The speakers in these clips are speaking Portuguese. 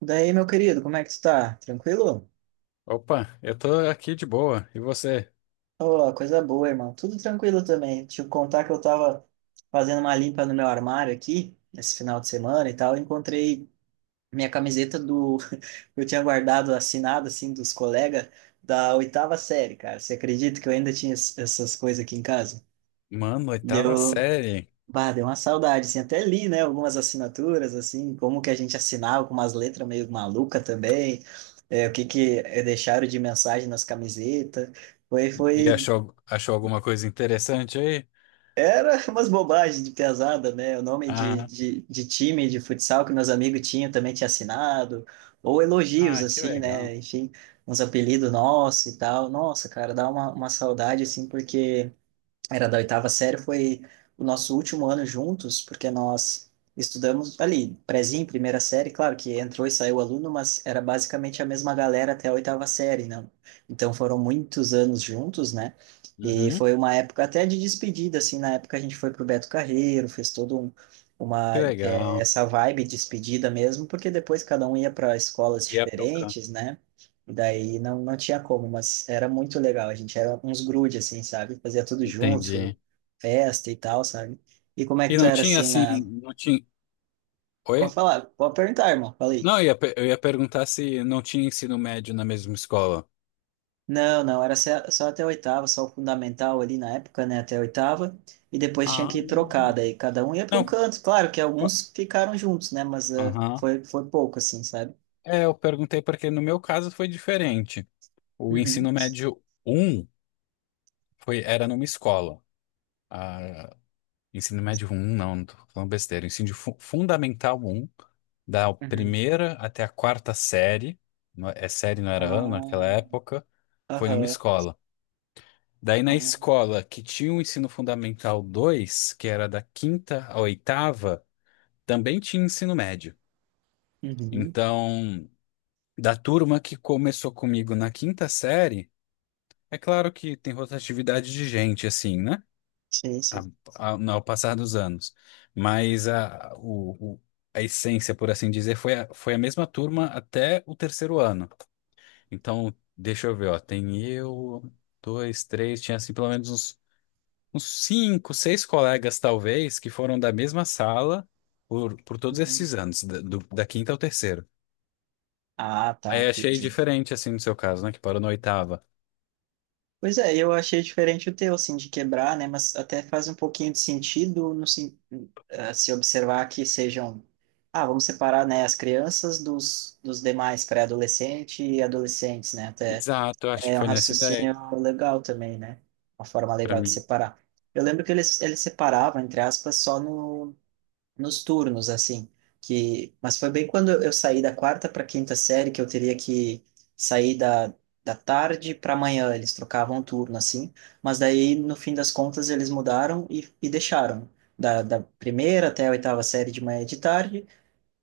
Daí, meu querido, como é que tu tá? Tranquilo? Opa, eu tô aqui de boa. E você? Ô, coisa boa, irmão. Tudo tranquilo também. Te contar que eu tava fazendo uma limpa no meu armário aqui, esse final de semana e tal. Eu encontrei minha camiseta do. Eu tinha guardado assinado, assim, dos colegas da oitava série, cara. Você acredita que eu ainda tinha essas coisas aqui em casa? Mano, oitava Deu, série. Bah, deu uma saudade, assim, até li, né, algumas assinaturas, assim, como que a gente assinava com umas letras meio maluca também, é, o que que é, deixaram de mensagem nas camisetas, foi, E foi, achou alguma coisa interessante aí? era umas bobagens de pesada, né, o nome de, Ah, de, de time de futsal que meus amigos tinham também tinha assinado, ou elogios, ah, que assim, legal. né, enfim, uns apelidos nossos e tal, nossa, cara, dá uma saudade, assim, porque era da oitava série, foi o nosso último ano juntos, porque nós estudamos ali, prézinho, primeira série, claro que entrou e saiu aluno, mas era basicamente a mesma galera até a oitava série, não? Então foram muitos anos juntos, né? E Uhum, foi uma época até de despedida, assim, na época a gente foi pro Beto Carreiro, fez todo um, que uma, é, legal. essa vibe de despedida mesmo, porque depois cada um ia para E escolas ia tocando. diferentes, né? Daí não, não tinha como, mas era muito legal. A gente era uns grude, assim, sabe? Fazia tudo junto, Entendi. festa e tal, sabe? E como é que E tu não era, tinha assim, assim, na... não tinha. Pode Oi? falar, pode perguntar, irmão. Falei. Não, eu ia perguntar se não tinha ensino médio na mesma escola. Não, não, era só até a oitava, só o fundamental ali na época, né? Até a oitava. E depois tinha Ah, que ir trocar, daí cada um ia para um não. canto. Claro que alguns ficaram juntos, né? Mas eh, Aham. foi, foi pouco, assim, sabe? É, eu perguntei porque no meu caso foi diferente. O Uhum, ensino médio um era numa escola. Ah, ensino médio um não, não tô falando besteira. Ensino fundamental um, da uhum. primeira até a quarta série, não é série, não era ano naquela Ah, época, foi numa aham. escola. Daí na Ah, escola que tinha o ensino fundamental dois, que era da quinta à oitava, também tinha ensino médio. uhum. Então, da turma que começou comigo na quinta série, é claro que tem rotatividade de gente, assim, né? Sim, a- sim. a- no- ao passar dos anos. Mas a essência, por assim dizer, foi a mesma turma até o terceiro ano. Então, deixa eu ver, ó, tem eu, dois, três, tinha assim pelo menos uns cinco, seis colegas, talvez, que foram da mesma sala por todos Uhum. esses anos, da quinta ao terceiro. Ah, tá, Aí achei entendi. diferente, assim, no seu caso, né, que parou na oitava. Pois é, eu achei diferente o teu, assim, de quebrar, né? Mas até faz um pouquinho de sentido no, se observar que sejam. Ah, vamos separar, né, as crianças dos, dos demais pré-adolescente e adolescentes, né? Até Exato, eu acho que é um foi nessa ideia, raciocínio legal também, né? Uma forma pra legal de mim. separar. Eu lembro que eles separavam, entre aspas, só no nos turnos, assim, que, mas foi bem quando eu saí da quarta para quinta série que eu teria que sair da, da tarde para manhã, eles trocavam turno, assim, mas daí, no fim das contas, eles mudaram e deixaram, da, da primeira até a oitava série de manhã e de tarde,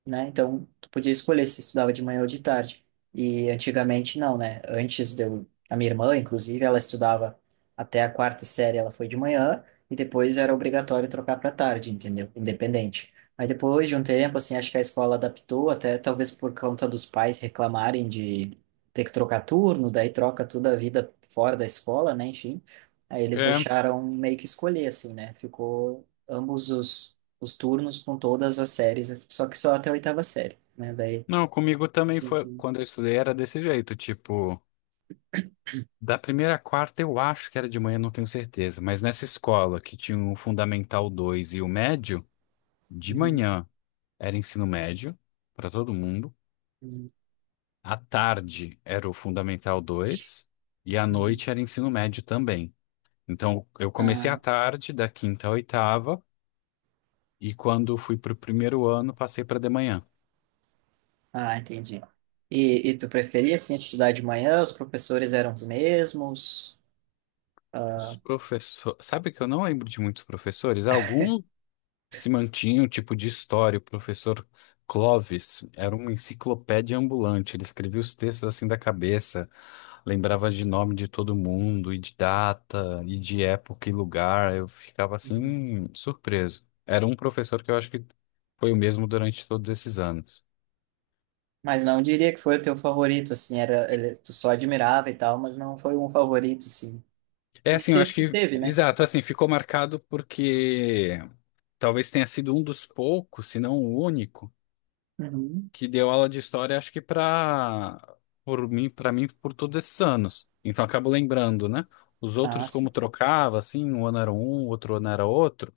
né? Então, tu podia escolher se estudava de manhã ou de tarde. E antigamente não, né? Antes de eu, a minha irmã, inclusive, ela estudava até a quarta série, ela foi de manhã e depois era obrigatório trocar para tarde, entendeu? Independente. Aí depois de um tempo, assim, acho que a escola adaptou, até talvez por conta dos pais reclamarem de ter que trocar turno, daí troca toda a vida fora da escola, né? Enfim, aí eles É, deixaram meio que escolher, assim, né? Ficou ambos os turnos com todas as séries, assim, só que só até a oitava série, né? Daí não, comigo também tinha foi, que. quando eu estudei era desse jeito, tipo. Da primeira à quarta, eu acho que era de manhã, não tenho certeza. Mas nessa escola, que tinha o Fundamental 2 e o médio, de Uhum, manhã era ensino médio para todo mundo. uhum, À tarde era o Fundamental 2 e à uhum. noite era ensino médio também. Então, eu comecei Ah, à tarde, da quinta à oitava, e quando fui para o primeiro ano, passei para de manhã. ah, entendi. E tu preferia assim, estudar de manhã? Os professores eram os mesmos? Ah, Os professores. Sabe que eu não lembro de muitos professores? Alguns se mantinha o tipo de história. O professor Clovis era uma enciclopédia ambulante. Ele escrevia os textos assim da cabeça, lembrava de nome de todo mundo, e de data, e de época e lugar. Eu ficava assim, uhum. Surpreso. Era um professor que eu acho que foi o mesmo durante todos esses anos. Mas não diria que foi o teu favorito, assim, era, ele- tu só admirava e tal, mas não foi um favorito, assim. É Nem assim, eu sei se acho tu que, teve, né? exato, assim, ficou marcado porque talvez tenha sido um dos poucos, se não o único, Uhum. que deu aula de história, acho que para mim por todos esses anos. Então acabo lembrando, né? Os Ah, outros, sim. como trocava, assim, um ano era um, outro ano era outro,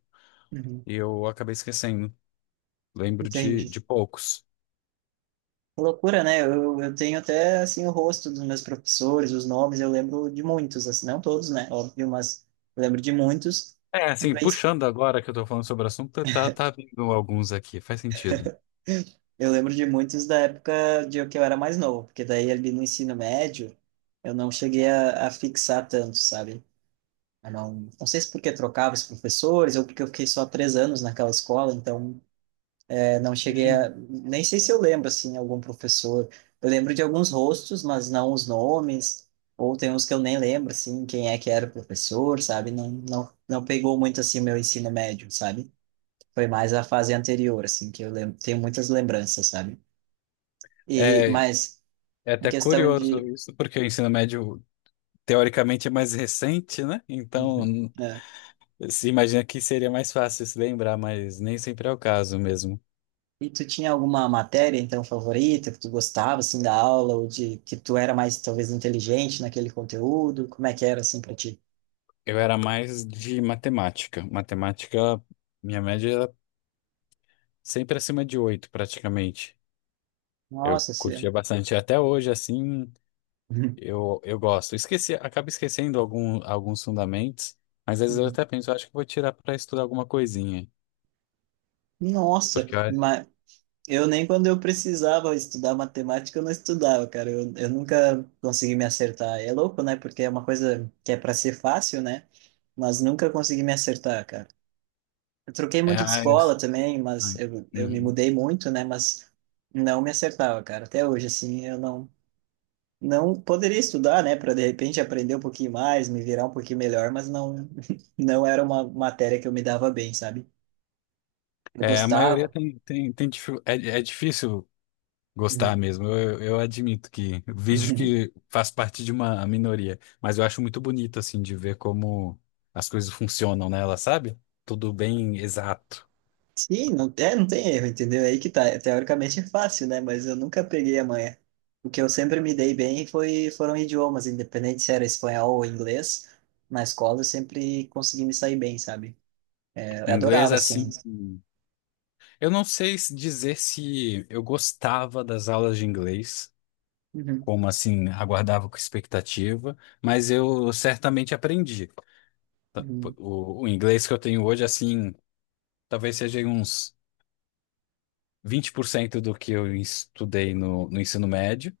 Uhum. e eu acabei esquecendo. Lembro de, Entendi. de poucos. Que loucura, né? Eu tenho até, assim, o rosto dos meus professores, os nomes, eu lembro de muitos, assim, não todos, né? Óbvio, mas eu lembro de muitos. É, assim, Mas puxando agora que eu tô falando sobre o assunto, tá vindo alguns aqui, faz sentido. eu lembro de muitos da época de que eu era mais novo, porque daí ali no ensino médio eu não cheguei a fixar tanto, sabe? Eu não, não sei se porque trocava os professores ou porque eu fiquei só 3 anos naquela escola, então eu não cheguei E a. Nem sei se eu lembro, assim, algum professor. Eu lembro de alguns rostos, mas não os nomes. Ou tem uns que eu nem lembro, assim, quem é que era o professor, sabe? Não, não, não pegou muito, assim, meu ensino médio, sabe? Foi mais a fase anterior, assim, que eu lembro. Tenho muitas lembranças, sabe? E, É, mas, é, em até questão curioso de. isso, porque o ensino médio teoricamente é mais recente, né? Então, Uhum. É. se imagina que seria mais fácil se lembrar, mas nem sempre é o caso mesmo. E tu tinha alguma matéria, então, favorita, que tu gostava, assim, da aula, ou de que tu era mais, talvez, inteligente naquele conteúdo? Como é que era, assim, pra ti? Eu era mais de matemática. Matemática, minha média era sempre acima de 8 praticamente. Eu Nossa, assim... curtia bastante. Até hoje, assim, eu gosto. Esqueci, acabo esquecendo alguns fundamentos, mas às vezes eu Uhum. até penso, eu acho que vou tirar para estudar alguma coisinha. Nossa, Porque eu- mas eu nem quando eu precisava estudar matemática, eu não estudava, cara. Eu nunca consegui me acertar. É louco, né? Porque é uma coisa que é para ser fácil, né? Mas nunca consegui me acertar, cara. Eu troquei É, muito de ah, escola também, mas ai, eu me uhum. mudei muito, né? Mas não me acertava, cara. Até hoje, assim, eu não, não poderia estudar, né? Para de repente aprender um pouquinho mais, me virar um pouquinho melhor, mas não, não era uma matéria que eu me dava bem, sabe? Eu É, a maioria gostava. tem, é difícil gostar Uhum. mesmo, eu admito que vejo que faz parte de uma minoria, mas eu acho muito bonito, assim, de ver como as coisas funcionam nela, sabe? Tudo bem, exato. Sim, não, é, não tem erro, entendeu? É aí que tá. Teoricamente é fácil, né? Mas eu nunca peguei a manha. O que eu sempre me dei bem foi, foram idiomas, independente se era espanhol ou inglês. Na escola eu sempre consegui me sair bem, sabe? É, eu Inglês, adorava, assim. assim, eu não sei dizer se eu gostava das aulas de inglês, Uhum, como assim, aguardava com expectativa, mas eu certamente aprendi. Tá, pô, uhum, o inglês que eu tenho hoje, assim, talvez seja uns 20% do que eu estudei no ensino médio.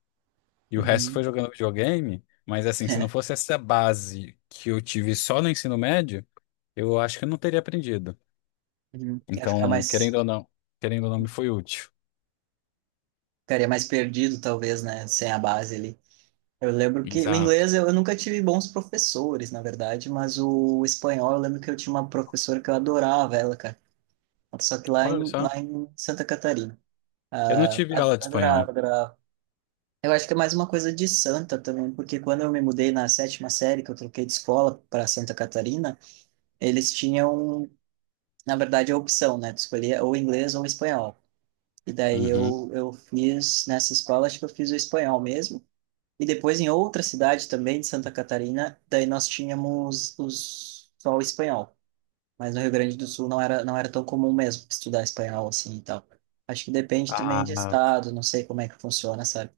E o resto foi uhum. jogando videogame, mas assim, se não fosse essa base que eu tive só no ensino médio, eu acho que eu não teria aprendido. Uhum. Ia ficar Então, mais, querendo ou não, me foi útil. ficaria mais perdido, talvez, né? Sem a base ali. Eu lembro que o Exato. inglês eu nunca tive bons professores, na verdade, mas o espanhol eu lembro que eu tinha uma professora que eu adorava ela, cara. Só que lá Olha em, só, lá em Santa Catarina. eu não Ah, tive a- aula de adorava, espanhol. adorava. Eu acho que é mais uma coisa de Santa também, porque quando eu me mudei na sétima série, que eu troquei de escola para Santa Catarina, eles tinham, na verdade, a opção, né? Tu escolhia ou inglês ou espanhol. E daí Uhum. eu fiz nessa escola, acho que eu fiz o espanhol mesmo. E depois em outra cidade também de Santa Catarina, daí nós tínhamos os, só o espanhol. Mas no Rio Grande do Sul não era, não era tão comum mesmo estudar espanhol assim e tal. Acho que depende também Ah, de estado, não sei como é que funciona, sabe?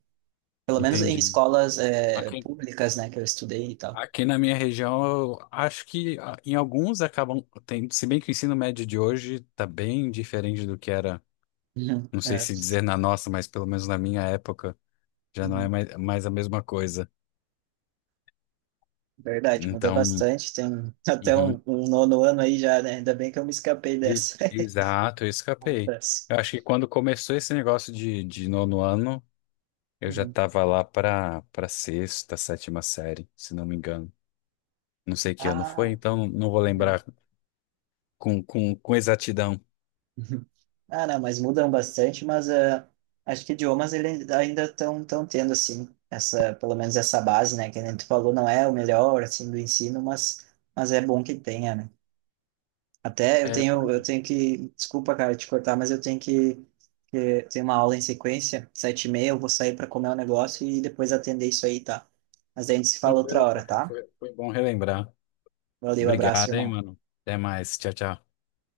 Pelo menos em entendi. escolas é, Aqui, públicas, né, que eu estudei e tal. aqui, na minha região, eu acho que em alguns acabam, tem, se bem que o ensino médio de hoje está bem diferente do que era, Uhum, não sei é, se dizer na nossa, mas pelo menos na minha época, já não é uhum. mais a mesma coisa. Verdade, muda Então, bastante. Tem até um, uhum. um nono ano aí já, né? Ainda bem que eu me escapei dessa. Exato, eu escapei. Outras. Eu acho que quando começou esse negócio de nono ano, eu já Uhum. estava lá para sexta, sétima série, se não me engano. Não sei que ano foi, Ah, então não vou uhum. lembrar com exatidão. Uhum. Ah, não, mas mudam bastante, mas ah, acho que idiomas ele ainda estão tão tendo, assim, essa, pelo menos essa base, né? Que nem tu falou, não é o melhor, assim, do ensino, mas é bom que tenha, né? Até eu É, tenho, foi eu tenho que, desculpa, cara, te cortar, mas que eu tenho uma aula em sequência, 7h30, eu vou sair para comer um negócio e depois atender isso aí, tá? Mas daí a gente se fala outra tranquilo, foi, hora, tá? foi, foi bom relembrar. Valeu, abraço, Obrigado, hein, irmão. mano. Até mais. Tchau, tchau.